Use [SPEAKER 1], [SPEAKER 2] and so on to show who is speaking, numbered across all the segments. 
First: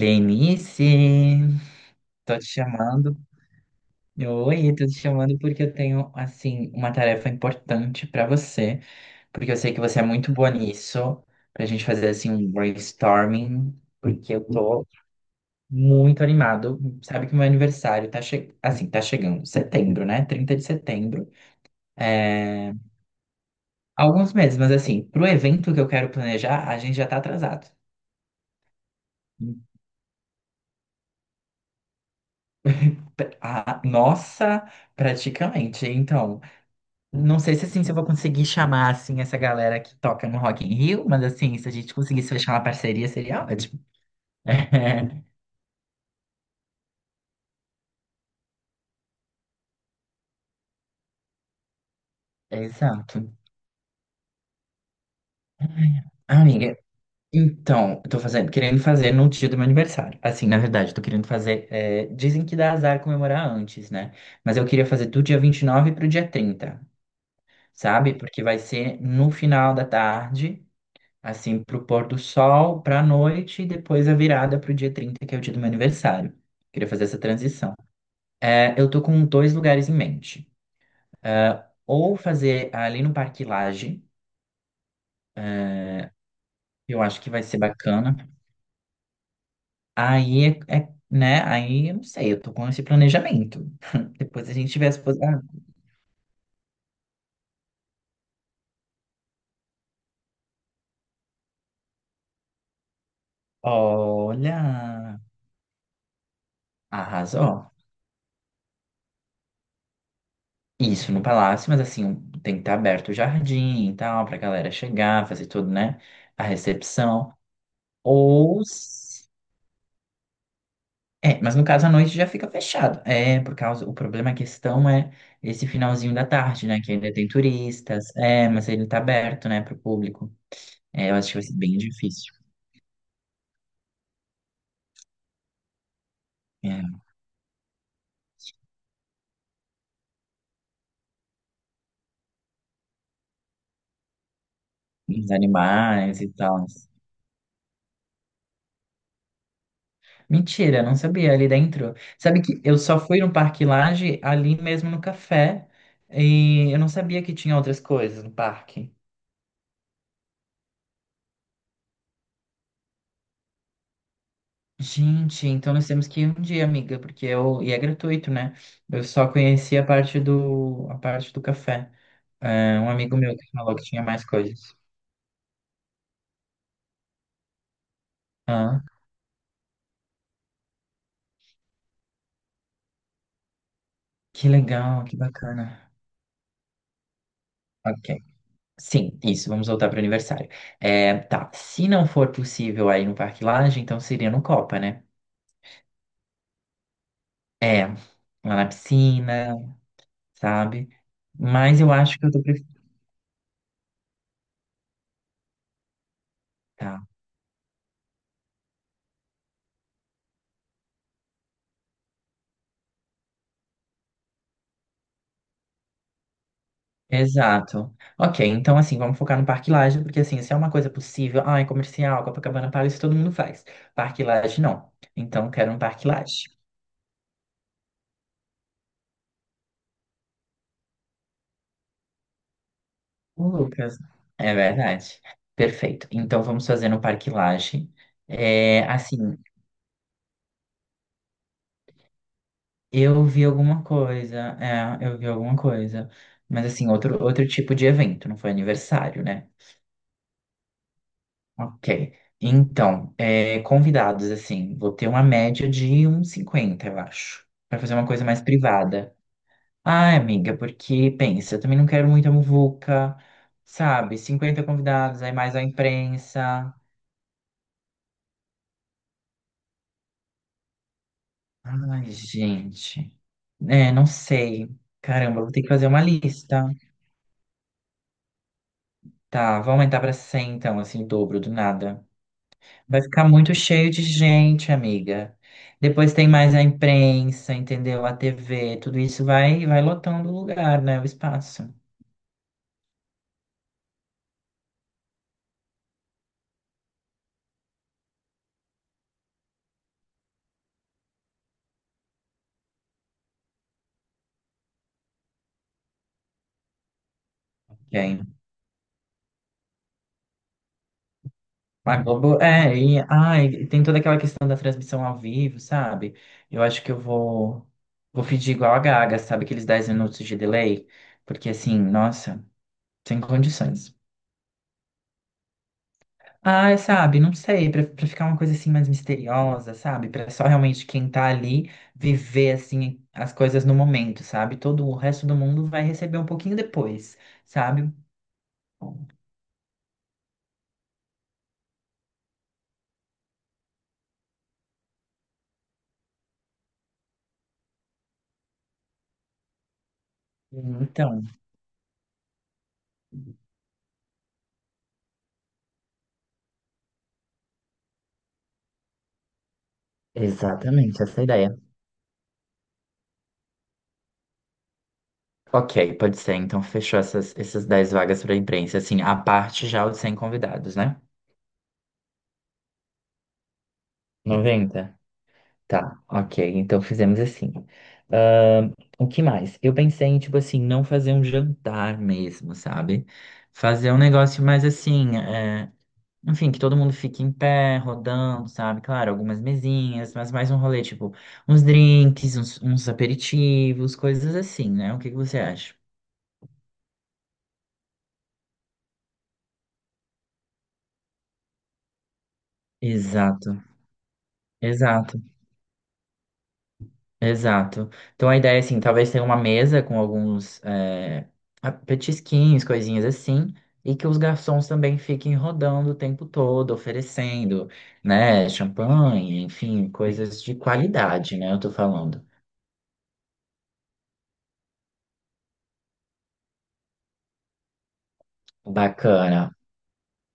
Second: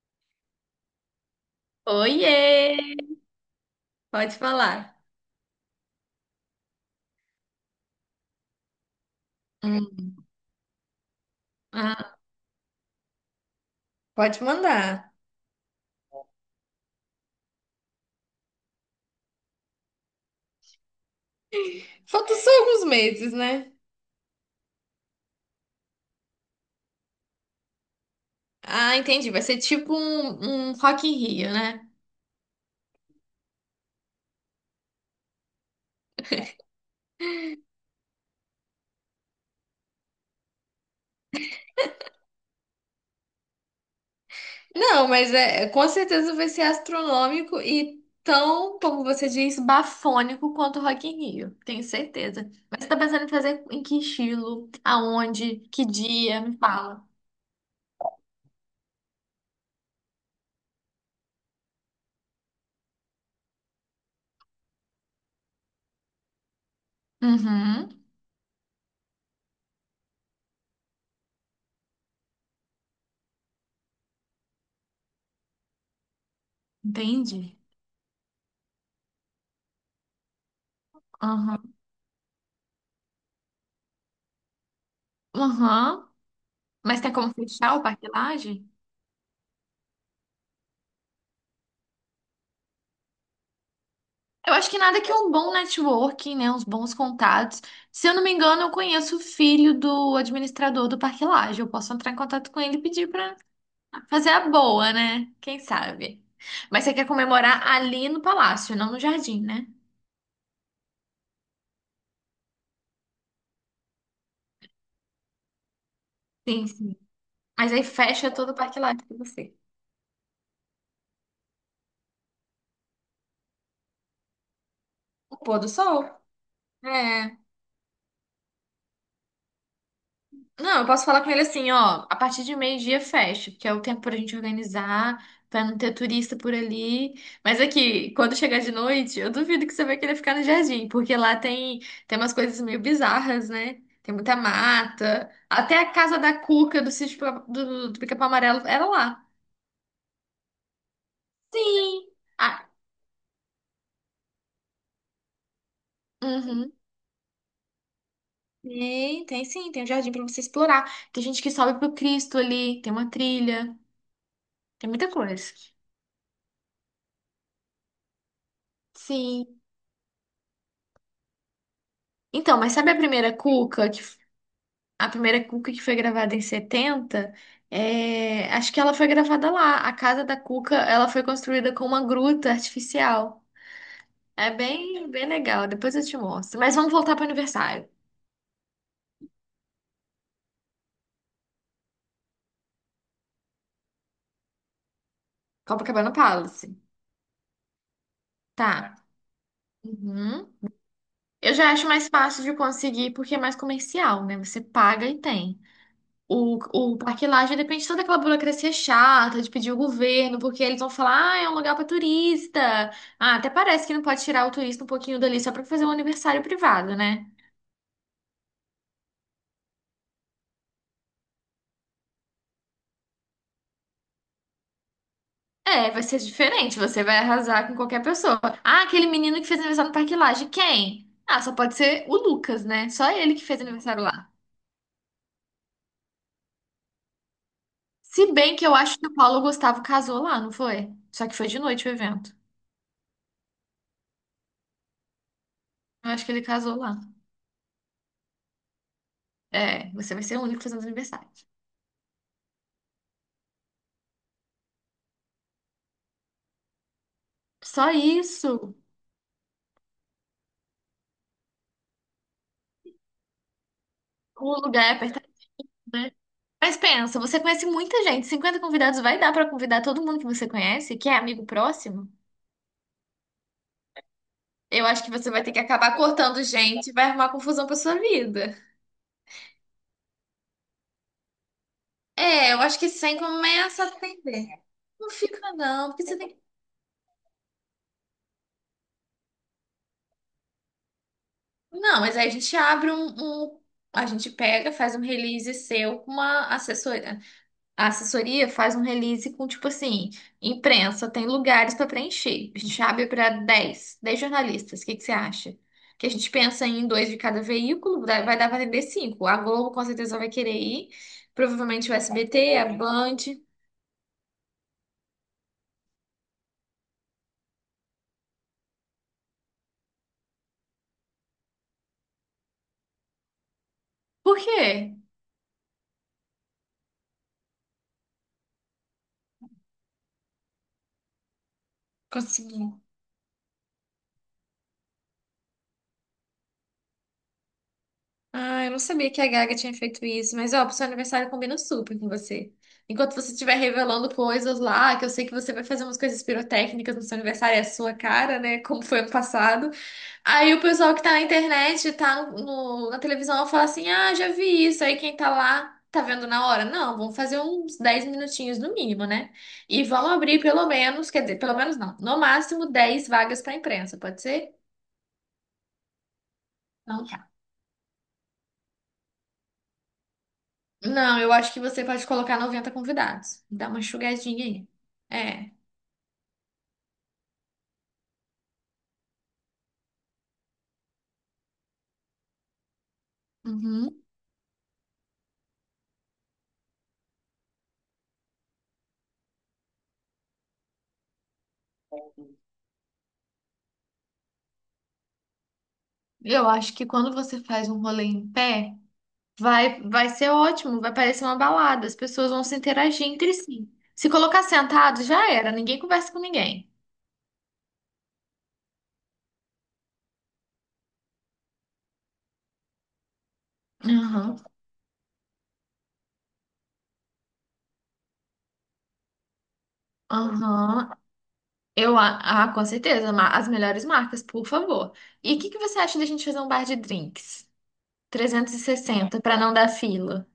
[SPEAKER 1] Lenice, tô te
[SPEAKER 2] Oiê!
[SPEAKER 1] chamando.
[SPEAKER 2] Pode
[SPEAKER 1] Oi, tô te
[SPEAKER 2] falar.
[SPEAKER 1] chamando porque eu tenho, assim, uma tarefa importante pra você, porque eu sei que você é
[SPEAKER 2] Hum.
[SPEAKER 1] muito boa nisso, pra gente fazer,
[SPEAKER 2] Ah,
[SPEAKER 1] assim, um brainstorming, porque
[SPEAKER 2] pode
[SPEAKER 1] eu tô
[SPEAKER 2] mandar.
[SPEAKER 1] muito animado. Sabe que meu aniversário tá chegando, setembro, né? 30 de setembro.
[SPEAKER 2] Faltam só
[SPEAKER 1] É...
[SPEAKER 2] alguns meses, né?
[SPEAKER 1] Alguns meses, mas assim, pro evento que eu quero planejar, a gente já tá atrasado.
[SPEAKER 2] Ah, entendi. Vai ser tipo um Rock in Rio, né?
[SPEAKER 1] A nossa, praticamente. Então. Não sei se é assim se eu vou conseguir chamar assim essa galera que toca no Rock in Rio, mas assim, se a gente conseguisse fechar uma parceria seria ótimo.
[SPEAKER 2] Não, mas é, com certeza vai ser astronômico e tão, como você diz, Bafônico quanto o Rock in Rio, tenho certeza.
[SPEAKER 1] É,
[SPEAKER 2] Mas você tá
[SPEAKER 1] exato.
[SPEAKER 2] pensando em fazer em que estilo? Aonde? Que dia? Me
[SPEAKER 1] Amiga,
[SPEAKER 2] fala.
[SPEAKER 1] então, eu tô querendo fazer no dia do meu aniversário. Assim, na verdade, eu tô querendo fazer. Dizem que dá azar comemorar antes, né? Mas eu queria fazer do dia 29 pro dia 30,
[SPEAKER 2] Uhum,
[SPEAKER 1] sabe? Porque vai ser no final da tarde, assim, pro pôr do sol, pra noite, e depois a virada pro dia 30 que é o dia do meu aniversário. Queria fazer essa
[SPEAKER 2] entendi.
[SPEAKER 1] transição. É, eu tô com dois lugares em mente.
[SPEAKER 2] Aham,
[SPEAKER 1] É, ou fazer ali no Parque Lage,
[SPEAKER 2] uhum. Mas
[SPEAKER 1] eu
[SPEAKER 2] tem
[SPEAKER 1] acho que
[SPEAKER 2] como
[SPEAKER 1] vai ser
[SPEAKER 2] fechar o Parque
[SPEAKER 1] bacana.
[SPEAKER 2] Lage?
[SPEAKER 1] Aí, é, né? Aí, eu não sei, eu tô com esse planejamento. Depois a
[SPEAKER 2] Eu acho
[SPEAKER 1] gente
[SPEAKER 2] que
[SPEAKER 1] tiver
[SPEAKER 2] nada que um
[SPEAKER 1] Ah,
[SPEAKER 2] bom networking, né? Uns bons contatos. Se eu não me engano, eu conheço o filho do administrador do Parque Lage. Eu posso entrar em contato com ele e pedir pra fazer a boa,
[SPEAKER 1] olha,
[SPEAKER 2] né? Quem sabe? Mas você quer
[SPEAKER 1] arrasou.
[SPEAKER 2] comemorar ali no palácio, não no jardim, né?
[SPEAKER 1] Isso no palácio, mas assim, tem que estar aberto o jardim e tal, pra galera chegar, fazer tudo, né? A
[SPEAKER 2] Sim, sim.
[SPEAKER 1] recepção.
[SPEAKER 2] Mas aí fecha todo o
[SPEAKER 1] Ou
[SPEAKER 2] Parque Lage pra você.
[SPEAKER 1] É, mas no caso à noite já fica fechado. É, por causa, o problema, a questão é
[SPEAKER 2] O pôr
[SPEAKER 1] esse
[SPEAKER 2] do sol.
[SPEAKER 1] finalzinho da tarde, né? Que ainda tem
[SPEAKER 2] É.
[SPEAKER 1] turistas. É, mas ele tá aberto, né, pro público.
[SPEAKER 2] Não, eu posso
[SPEAKER 1] É, eu
[SPEAKER 2] falar
[SPEAKER 1] acho
[SPEAKER 2] com
[SPEAKER 1] que
[SPEAKER 2] ele
[SPEAKER 1] vai ser
[SPEAKER 2] assim,
[SPEAKER 1] bem
[SPEAKER 2] ó, a
[SPEAKER 1] difícil.
[SPEAKER 2] partir de meio-dia fecha, porque é o tempo pra gente organizar, pra não ter turista por
[SPEAKER 1] É,
[SPEAKER 2] ali. Mas aqui, quando chegar de noite, eu duvido que você vai querer ficar no jardim, porque lá tem umas coisas meio bizarras, né? Tem muita mata.
[SPEAKER 1] os
[SPEAKER 2] Até a casa
[SPEAKER 1] animais e
[SPEAKER 2] da
[SPEAKER 1] tal.
[SPEAKER 2] Cuca do sítio do Pica-Pau Amarelo era lá.
[SPEAKER 1] Mentira, não sabia ali dentro.
[SPEAKER 2] Sim.
[SPEAKER 1] Sabe que
[SPEAKER 2] Ah,
[SPEAKER 1] eu só fui no Parque Lage ali mesmo no café. E
[SPEAKER 2] uhum.
[SPEAKER 1] eu não sabia que tinha outras coisas no parque.
[SPEAKER 2] Tem sim, tem um jardim pra você explorar. Tem gente que sobe pro Cristo ali, tem uma trilha, tem muita
[SPEAKER 1] Gente,
[SPEAKER 2] coisa.
[SPEAKER 1] então nós temos que ir um dia, amiga, porque eu, e é gratuito, né? Eu só
[SPEAKER 2] Sim.
[SPEAKER 1] conheci a parte do café.
[SPEAKER 2] Então, mas
[SPEAKER 1] É, um
[SPEAKER 2] sabe a
[SPEAKER 1] amigo
[SPEAKER 2] primeira
[SPEAKER 1] meu que falou que
[SPEAKER 2] Cuca que
[SPEAKER 1] tinha mais coisas.
[SPEAKER 2] a primeira Cuca que foi gravada em 70. É, acho que
[SPEAKER 1] Ah,
[SPEAKER 2] ela foi gravada lá. A casa da Cuca, ela foi construída com uma gruta artificial.
[SPEAKER 1] que
[SPEAKER 2] É
[SPEAKER 1] legal,
[SPEAKER 2] bem,
[SPEAKER 1] que
[SPEAKER 2] bem legal.
[SPEAKER 1] bacana.
[SPEAKER 2] Depois eu te mostro. Mas vamos voltar para o aniversário.
[SPEAKER 1] Ok. Sim, isso, vamos voltar para o aniversário. É, tá, se não for possível aí no Parque Lage, então seria no Copa, né?
[SPEAKER 2] Copacabana Palace.
[SPEAKER 1] É, lá na
[SPEAKER 2] Tá.
[SPEAKER 1] piscina,
[SPEAKER 2] Uhum.
[SPEAKER 1] sabe?
[SPEAKER 2] Eu já
[SPEAKER 1] Mas
[SPEAKER 2] acho
[SPEAKER 1] eu
[SPEAKER 2] mais
[SPEAKER 1] acho que eu tô
[SPEAKER 2] fácil de
[SPEAKER 1] preferindo.
[SPEAKER 2] conseguir porque é mais comercial, né? Você paga e tem. O, o
[SPEAKER 1] Tá,
[SPEAKER 2] Parque Lage depende de toda aquela burocracia chata de pedir o governo, porque eles vão falar, ah, é um lugar para turista. Ah, até parece que não pode tirar o turista um pouquinho dali só para fazer um aniversário privado, né?
[SPEAKER 1] exato. Ok, então assim, vamos focar no Parque Lage, porque assim, se é uma coisa possível, ah, é comercial, Copacabana Palace, todo mundo faz. Parque Lage, não. Então, quero um
[SPEAKER 2] É, vai
[SPEAKER 1] Parque
[SPEAKER 2] ser
[SPEAKER 1] Lage.
[SPEAKER 2] diferente, você vai arrasar com qualquer pessoa. Ah, aquele menino que fez aniversário no Parque Lage, quem? Ah, só pode ser o Lucas, né? Só ele que
[SPEAKER 1] O
[SPEAKER 2] fez
[SPEAKER 1] Lucas,
[SPEAKER 2] aniversário lá.
[SPEAKER 1] é verdade. Perfeito. Então vamos fazer no Parque Lage.
[SPEAKER 2] Se bem que eu
[SPEAKER 1] É,
[SPEAKER 2] acho que o
[SPEAKER 1] assim,
[SPEAKER 2] Paulo Gustavo casou lá, não foi? Só que foi de noite o evento.
[SPEAKER 1] eu vi alguma coisa, é, eu vi alguma coisa,
[SPEAKER 2] Eu acho que ele
[SPEAKER 1] mas
[SPEAKER 2] casou
[SPEAKER 1] assim,
[SPEAKER 2] lá.
[SPEAKER 1] outro tipo de evento, não foi aniversário, né?
[SPEAKER 2] É, você vai ser o único fazendo aniversário.
[SPEAKER 1] Ok. Então, é, convidados, assim, vou ter uma média de uns 50 eu acho, para
[SPEAKER 2] Só
[SPEAKER 1] fazer uma coisa mais
[SPEAKER 2] isso.
[SPEAKER 1] privada. Ai, amiga, porque pensa, eu também não quero muita muvuca, sabe?
[SPEAKER 2] O
[SPEAKER 1] 50
[SPEAKER 2] lugar é
[SPEAKER 1] convidados,
[SPEAKER 2] apertado,
[SPEAKER 1] aí mais a
[SPEAKER 2] né?
[SPEAKER 1] imprensa.
[SPEAKER 2] Mas pensa, você conhece muita gente. 50 convidados vai dar pra convidar todo mundo que você conhece, que é amigo próximo?
[SPEAKER 1] Ai, gente. É, não sei.
[SPEAKER 2] Eu acho que você
[SPEAKER 1] Caramba,
[SPEAKER 2] vai
[SPEAKER 1] vou
[SPEAKER 2] ter que
[SPEAKER 1] ter que fazer
[SPEAKER 2] acabar
[SPEAKER 1] uma
[SPEAKER 2] cortando
[SPEAKER 1] lista.
[SPEAKER 2] gente, vai arrumar confusão pra sua vida.
[SPEAKER 1] Tá, vou aumentar pra 100 então, assim, o dobro do nada.
[SPEAKER 2] É, eu acho que
[SPEAKER 1] Vai
[SPEAKER 2] sem
[SPEAKER 1] ficar muito
[SPEAKER 2] começa a
[SPEAKER 1] cheio de
[SPEAKER 2] atender.
[SPEAKER 1] gente,
[SPEAKER 2] Não
[SPEAKER 1] amiga.
[SPEAKER 2] fica não, porque
[SPEAKER 1] Depois
[SPEAKER 2] você
[SPEAKER 1] tem
[SPEAKER 2] tem.
[SPEAKER 1] mais a imprensa, entendeu? A TV, tudo isso vai lotando o lugar, né? O espaço.
[SPEAKER 2] Não, mas aí a gente abre. Um- A gente pega, faz um release seu com uma assessoria. A assessoria faz um release com, tipo assim, imprensa, tem lugares para preencher. A gente abre para dez jornalistas. O que que você acha? Que a gente pensa em dois de cada veículo,
[SPEAKER 1] Quem?
[SPEAKER 2] vai dar para atender cinco. A Globo com certeza vai querer ir. Provavelmente o
[SPEAKER 1] A Globo,
[SPEAKER 2] SBT, a
[SPEAKER 1] é, e
[SPEAKER 2] Band.
[SPEAKER 1] ai, tem toda aquela questão da transmissão ao vivo, sabe? Eu acho que eu vou pedir igual a Gaga, sabe? Aqueles 10 minutos de delay, porque assim, nossa, sem condições.
[SPEAKER 2] Por quê?
[SPEAKER 1] Ah, sabe, não sei, pra ficar uma coisa assim mais misteriosa, sabe? Pra só realmente quem tá ali viver
[SPEAKER 2] Conseguiu.
[SPEAKER 1] assim as coisas no momento, sabe? Todo o resto do mundo vai receber um pouquinho depois, sabe?
[SPEAKER 2] Ah, eu não sabia que a Gaga tinha feito isso, mas ó, pro seu aniversário combina super com você. Enquanto você estiver revelando coisas lá, que eu sei que você vai fazer umas coisas pirotécnicas no seu aniversário, é a sua cara, né? Como foi ano passado. Aí o pessoal que tá na
[SPEAKER 1] Então,
[SPEAKER 2] internet, tá na televisão, fala assim: ah, já vi isso. Aí quem tá lá tá vendo na hora. Não, vamos fazer uns 10 minutinhos no mínimo, né? E vamos abrir pelo
[SPEAKER 1] exatamente,
[SPEAKER 2] menos,
[SPEAKER 1] essa
[SPEAKER 2] quer
[SPEAKER 1] é a
[SPEAKER 2] dizer,
[SPEAKER 1] ideia.
[SPEAKER 2] pelo menos não, no máximo 10 vagas pra imprensa, pode ser?
[SPEAKER 1] Ok, pode ser. Então, fechou
[SPEAKER 2] Não, tá.
[SPEAKER 1] essas 10 vagas para imprensa. Assim, a parte já os 100 convidados, né?
[SPEAKER 2] Não, eu acho que você pode colocar 90 convidados. Dá uma enxugadinha aí.
[SPEAKER 1] 90.
[SPEAKER 2] É.
[SPEAKER 1] Tá, ok. Então fizemos assim. Ahn, o que mais? Eu pensei em, tipo assim, não fazer um jantar mesmo, sabe? Fazer um
[SPEAKER 2] Uhum.
[SPEAKER 1] negócio mais assim, é, enfim, que todo mundo fique em pé, rodando, sabe? Claro, algumas mesinhas, mas mais um rolê, tipo, uns drinks, uns aperitivos, coisas assim, né? O que que você acha?
[SPEAKER 2] Eu acho que quando você faz um rolê em pé. Vai ser ótimo, vai parecer uma balada, as pessoas vão se interagir entre
[SPEAKER 1] Exato,
[SPEAKER 2] si. Se colocar sentado,
[SPEAKER 1] exato.
[SPEAKER 2] já era, ninguém conversa com ninguém.
[SPEAKER 1] Exato. Então a ideia é assim, talvez tenha uma mesa com alguns é, petisquinhos, coisinhas assim, e que os
[SPEAKER 2] Aham,
[SPEAKER 1] garçons também fiquem rodando o tempo todo, oferecendo, né, champanhe, enfim, coisas de
[SPEAKER 2] aham.
[SPEAKER 1] qualidade, né, eu tô
[SPEAKER 2] Eu,
[SPEAKER 1] falando.
[SPEAKER 2] a, ah, com certeza, as melhores marcas, por favor. E o que que você acha da gente fazer um bar de drinks? 360 para não
[SPEAKER 1] Bacana.
[SPEAKER 2] dar fila.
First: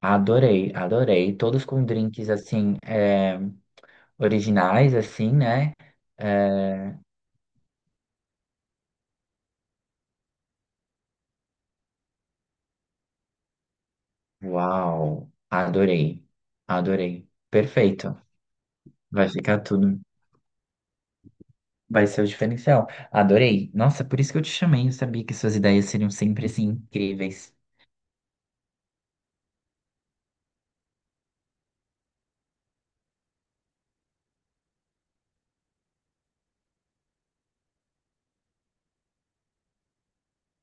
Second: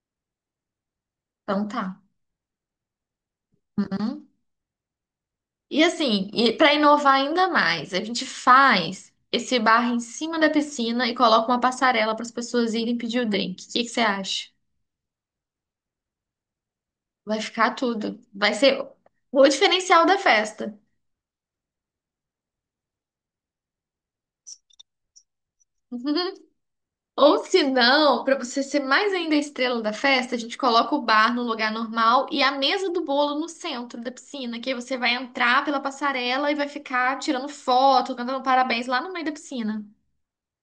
[SPEAKER 1] Adorei, adorei. Todos
[SPEAKER 2] Então
[SPEAKER 1] com
[SPEAKER 2] tá.
[SPEAKER 1] drinks assim, é,
[SPEAKER 2] Uhum.
[SPEAKER 1] originais, assim, né?
[SPEAKER 2] E assim, e para
[SPEAKER 1] É,
[SPEAKER 2] inovar ainda mais, a gente faz esse bar em cima da piscina e coloca uma passarela para as pessoas irem pedir o drink. O que que você acha?
[SPEAKER 1] uau, adorei, adorei.
[SPEAKER 2] Vai ficar
[SPEAKER 1] Perfeito.
[SPEAKER 2] tudo. Vai ser
[SPEAKER 1] Vai
[SPEAKER 2] o
[SPEAKER 1] ficar tudo.
[SPEAKER 2] diferencial da festa.
[SPEAKER 1] Vai ser o diferencial. Adorei. Nossa, por isso que eu te chamei. Eu sabia que suas ideias seriam sempre assim
[SPEAKER 2] Ou
[SPEAKER 1] incríveis.
[SPEAKER 2] se não, para você ser mais ainda a estrela da festa, a gente coloca o bar no lugar normal e a mesa do bolo no centro da piscina, que aí você vai entrar pela passarela e vai ficar tirando foto, cantando parabéns lá no meio da piscina.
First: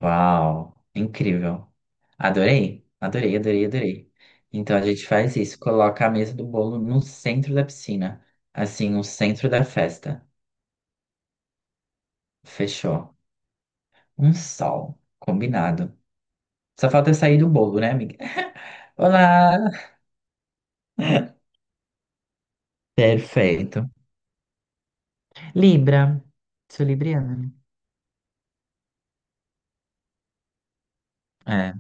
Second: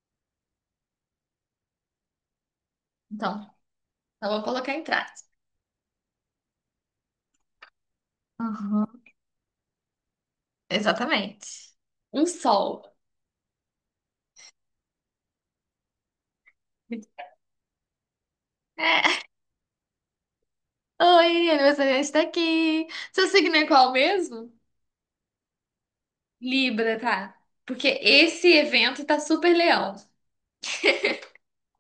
[SPEAKER 1] Uau, incrível. Adorei, adorei,
[SPEAKER 2] Então,
[SPEAKER 1] adorei, adorei.
[SPEAKER 2] eu vou colocar
[SPEAKER 1] Então
[SPEAKER 2] em
[SPEAKER 1] a gente
[SPEAKER 2] trás.
[SPEAKER 1] faz isso, coloca a mesa do bolo no centro da piscina, assim,
[SPEAKER 2] Aham.
[SPEAKER 1] no centro da festa.
[SPEAKER 2] Exatamente. Um sol.
[SPEAKER 1] Fechou. Um sol, combinado. Só falta eu sair do bolo, né, amiga?
[SPEAKER 2] É.
[SPEAKER 1] Olá!
[SPEAKER 2] Oi, aniversariante está aqui. Seu signo é
[SPEAKER 1] Perfeito.
[SPEAKER 2] qual mesmo?
[SPEAKER 1] Libra. Sou
[SPEAKER 2] Libra, tá?
[SPEAKER 1] libriana. Né?
[SPEAKER 2] Porque esse evento tá super leão.
[SPEAKER 1] É,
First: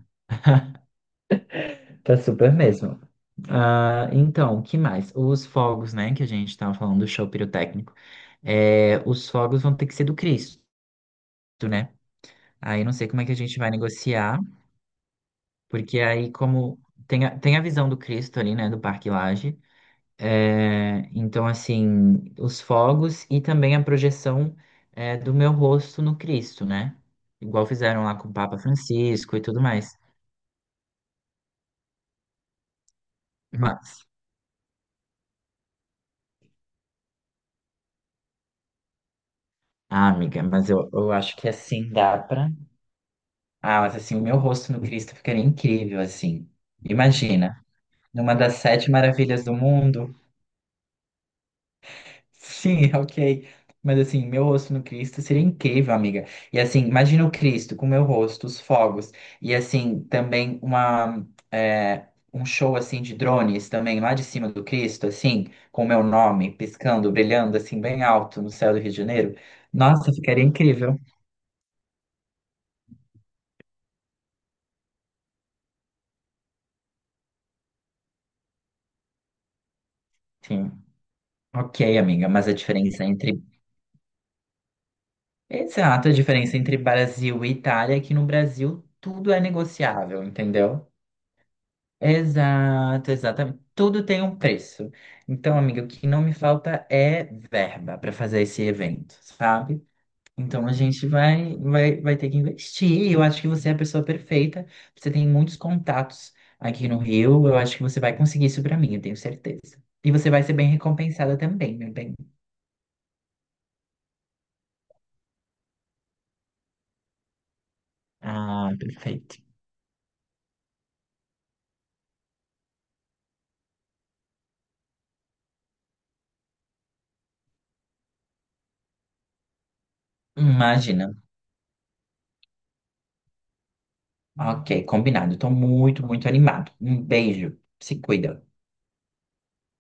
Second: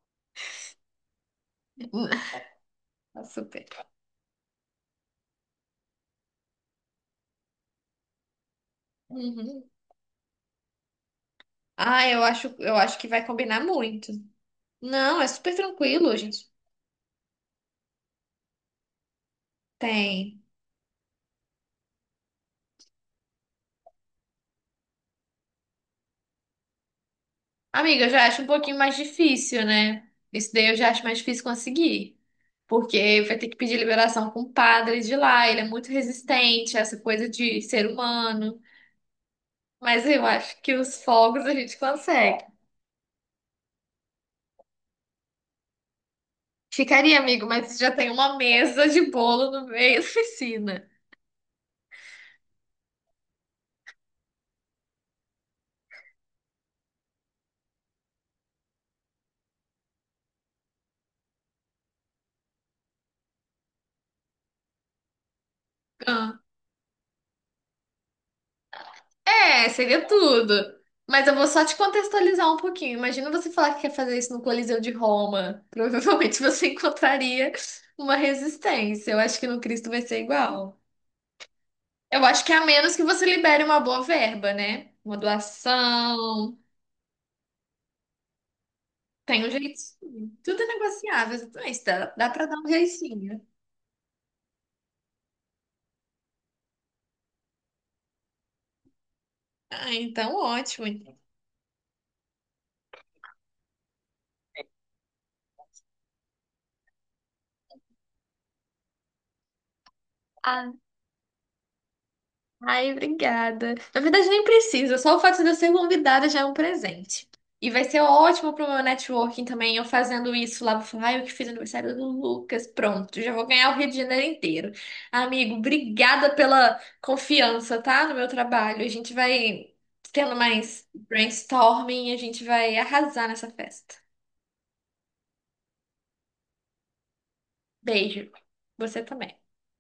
[SPEAKER 1] tá super mesmo.
[SPEAKER 2] Tá super.
[SPEAKER 1] Ah, então, o que mais? Os fogos, né, que a gente estava falando do show pirotécnico. É, os fogos
[SPEAKER 2] Uhum.
[SPEAKER 1] vão ter que ser do Cristo, né?
[SPEAKER 2] Ah, eu acho, eu
[SPEAKER 1] Aí não
[SPEAKER 2] acho
[SPEAKER 1] sei
[SPEAKER 2] que
[SPEAKER 1] como
[SPEAKER 2] vai
[SPEAKER 1] é que a gente
[SPEAKER 2] combinar
[SPEAKER 1] vai
[SPEAKER 2] muito.
[SPEAKER 1] negociar,
[SPEAKER 2] Não, é super
[SPEAKER 1] porque
[SPEAKER 2] tranquilo,
[SPEAKER 1] aí
[SPEAKER 2] gente.
[SPEAKER 1] como tem a visão do Cristo ali, né, do Parque Lage.
[SPEAKER 2] Tem.
[SPEAKER 1] É, então, assim, os fogos e também a projeção é, do meu rosto no Cristo, né? Igual fizeram
[SPEAKER 2] Amiga, eu
[SPEAKER 1] lá
[SPEAKER 2] já
[SPEAKER 1] com o
[SPEAKER 2] acho um
[SPEAKER 1] Papa
[SPEAKER 2] pouquinho mais
[SPEAKER 1] Francisco e tudo
[SPEAKER 2] difícil,
[SPEAKER 1] mais.
[SPEAKER 2] né? Isso daí eu já acho mais difícil conseguir. Porque vai ter que pedir
[SPEAKER 1] Mas,
[SPEAKER 2] liberação com o padre de lá. Ele é muito resistente a essa coisa de ser humano. Mas
[SPEAKER 1] ah,
[SPEAKER 2] eu
[SPEAKER 1] amiga,
[SPEAKER 2] acho
[SPEAKER 1] mas
[SPEAKER 2] que
[SPEAKER 1] eu,
[SPEAKER 2] os
[SPEAKER 1] eu acho
[SPEAKER 2] fogos
[SPEAKER 1] que
[SPEAKER 2] a gente
[SPEAKER 1] assim dá
[SPEAKER 2] consegue.
[SPEAKER 1] pra. Ah, mas assim, o meu rosto no Cristo ficaria incrível, assim.
[SPEAKER 2] Ficaria, amigo,
[SPEAKER 1] Imagina,
[SPEAKER 2] mas já tem
[SPEAKER 1] numa
[SPEAKER 2] uma
[SPEAKER 1] das
[SPEAKER 2] mesa
[SPEAKER 1] sete
[SPEAKER 2] de
[SPEAKER 1] maravilhas
[SPEAKER 2] bolo
[SPEAKER 1] do
[SPEAKER 2] no meio da
[SPEAKER 1] mundo.
[SPEAKER 2] piscina.
[SPEAKER 1] Sim, ok. Mas assim, meu rosto no Cristo seria incrível, amiga. E assim, imagina o Cristo com meu rosto, os fogos. E assim, também é, um show assim de drones também lá de cima do Cristo, assim, com o meu
[SPEAKER 2] Ah.
[SPEAKER 1] nome piscando, brilhando assim bem alto no céu do Rio de Janeiro.
[SPEAKER 2] É, seria
[SPEAKER 1] Nossa, ficaria
[SPEAKER 2] tudo.
[SPEAKER 1] incrível.
[SPEAKER 2] Mas eu vou só te contextualizar um pouquinho. Imagina você falar que quer fazer isso no Coliseu de Roma. Provavelmente você encontraria uma resistência. Eu acho que no Cristo vai ser
[SPEAKER 1] Sim.
[SPEAKER 2] igual.
[SPEAKER 1] Ok,
[SPEAKER 2] Eu
[SPEAKER 1] amiga,
[SPEAKER 2] acho
[SPEAKER 1] mas
[SPEAKER 2] que
[SPEAKER 1] a
[SPEAKER 2] a menos que
[SPEAKER 1] diferença é
[SPEAKER 2] você
[SPEAKER 1] entre
[SPEAKER 2] libere uma boa verba, né? Uma
[SPEAKER 1] exato, a
[SPEAKER 2] doação.
[SPEAKER 1] diferença entre Brasil e Itália é que no Brasil tudo é
[SPEAKER 2] Tem um
[SPEAKER 1] negociável,
[SPEAKER 2] jeitinho. Tudo é
[SPEAKER 1] entendeu?
[SPEAKER 2] negociável, exatamente. Dá pra dar um
[SPEAKER 1] Exato,
[SPEAKER 2] jeitinho.
[SPEAKER 1] exatamente. Tudo tem um preço. Então, amiga, o que não me falta é verba para fazer esse evento, sabe?
[SPEAKER 2] Ah, então
[SPEAKER 1] Então a
[SPEAKER 2] ótimo.
[SPEAKER 1] gente vai ter que investir. Eu acho que você é a pessoa perfeita. Você tem muitos contatos aqui no Rio. Eu acho que você vai conseguir isso para mim, eu tenho certeza. E você vai ser bem recompensada também, meu bem.
[SPEAKER 2] Ai, obrigada. Na verdade, nem precisa, só o fato de eu ser convidada já é um presente. E vai ser ótimo pro
[SPEAKER 1] Ah,
[SPEAKER 2] meu
[SPEAKER 1] perfeito.
[SPEAKER 2] networking também, eu fazendo isso lá. Vou falar, ai, eu que fiz aniversário do Lucas. Pronto, já vou ganhar o Rio de Janeiro inteiro. Amigo, obrigada pela confiança, tá? No meu trabalho. A gente vai tendo mais
[SPEAKER 1] Imagina.
[SPEAKER 2] brainstorming, a gente vai arrasar nessa festa.
[SPEAKER 1] Ok, combinado. Estou muito, muito animado. Um beijo. Se
[SPEAKER 2] Beijo.
[SPEAKER 1] cuida.
[SPEAKER 2] Você também.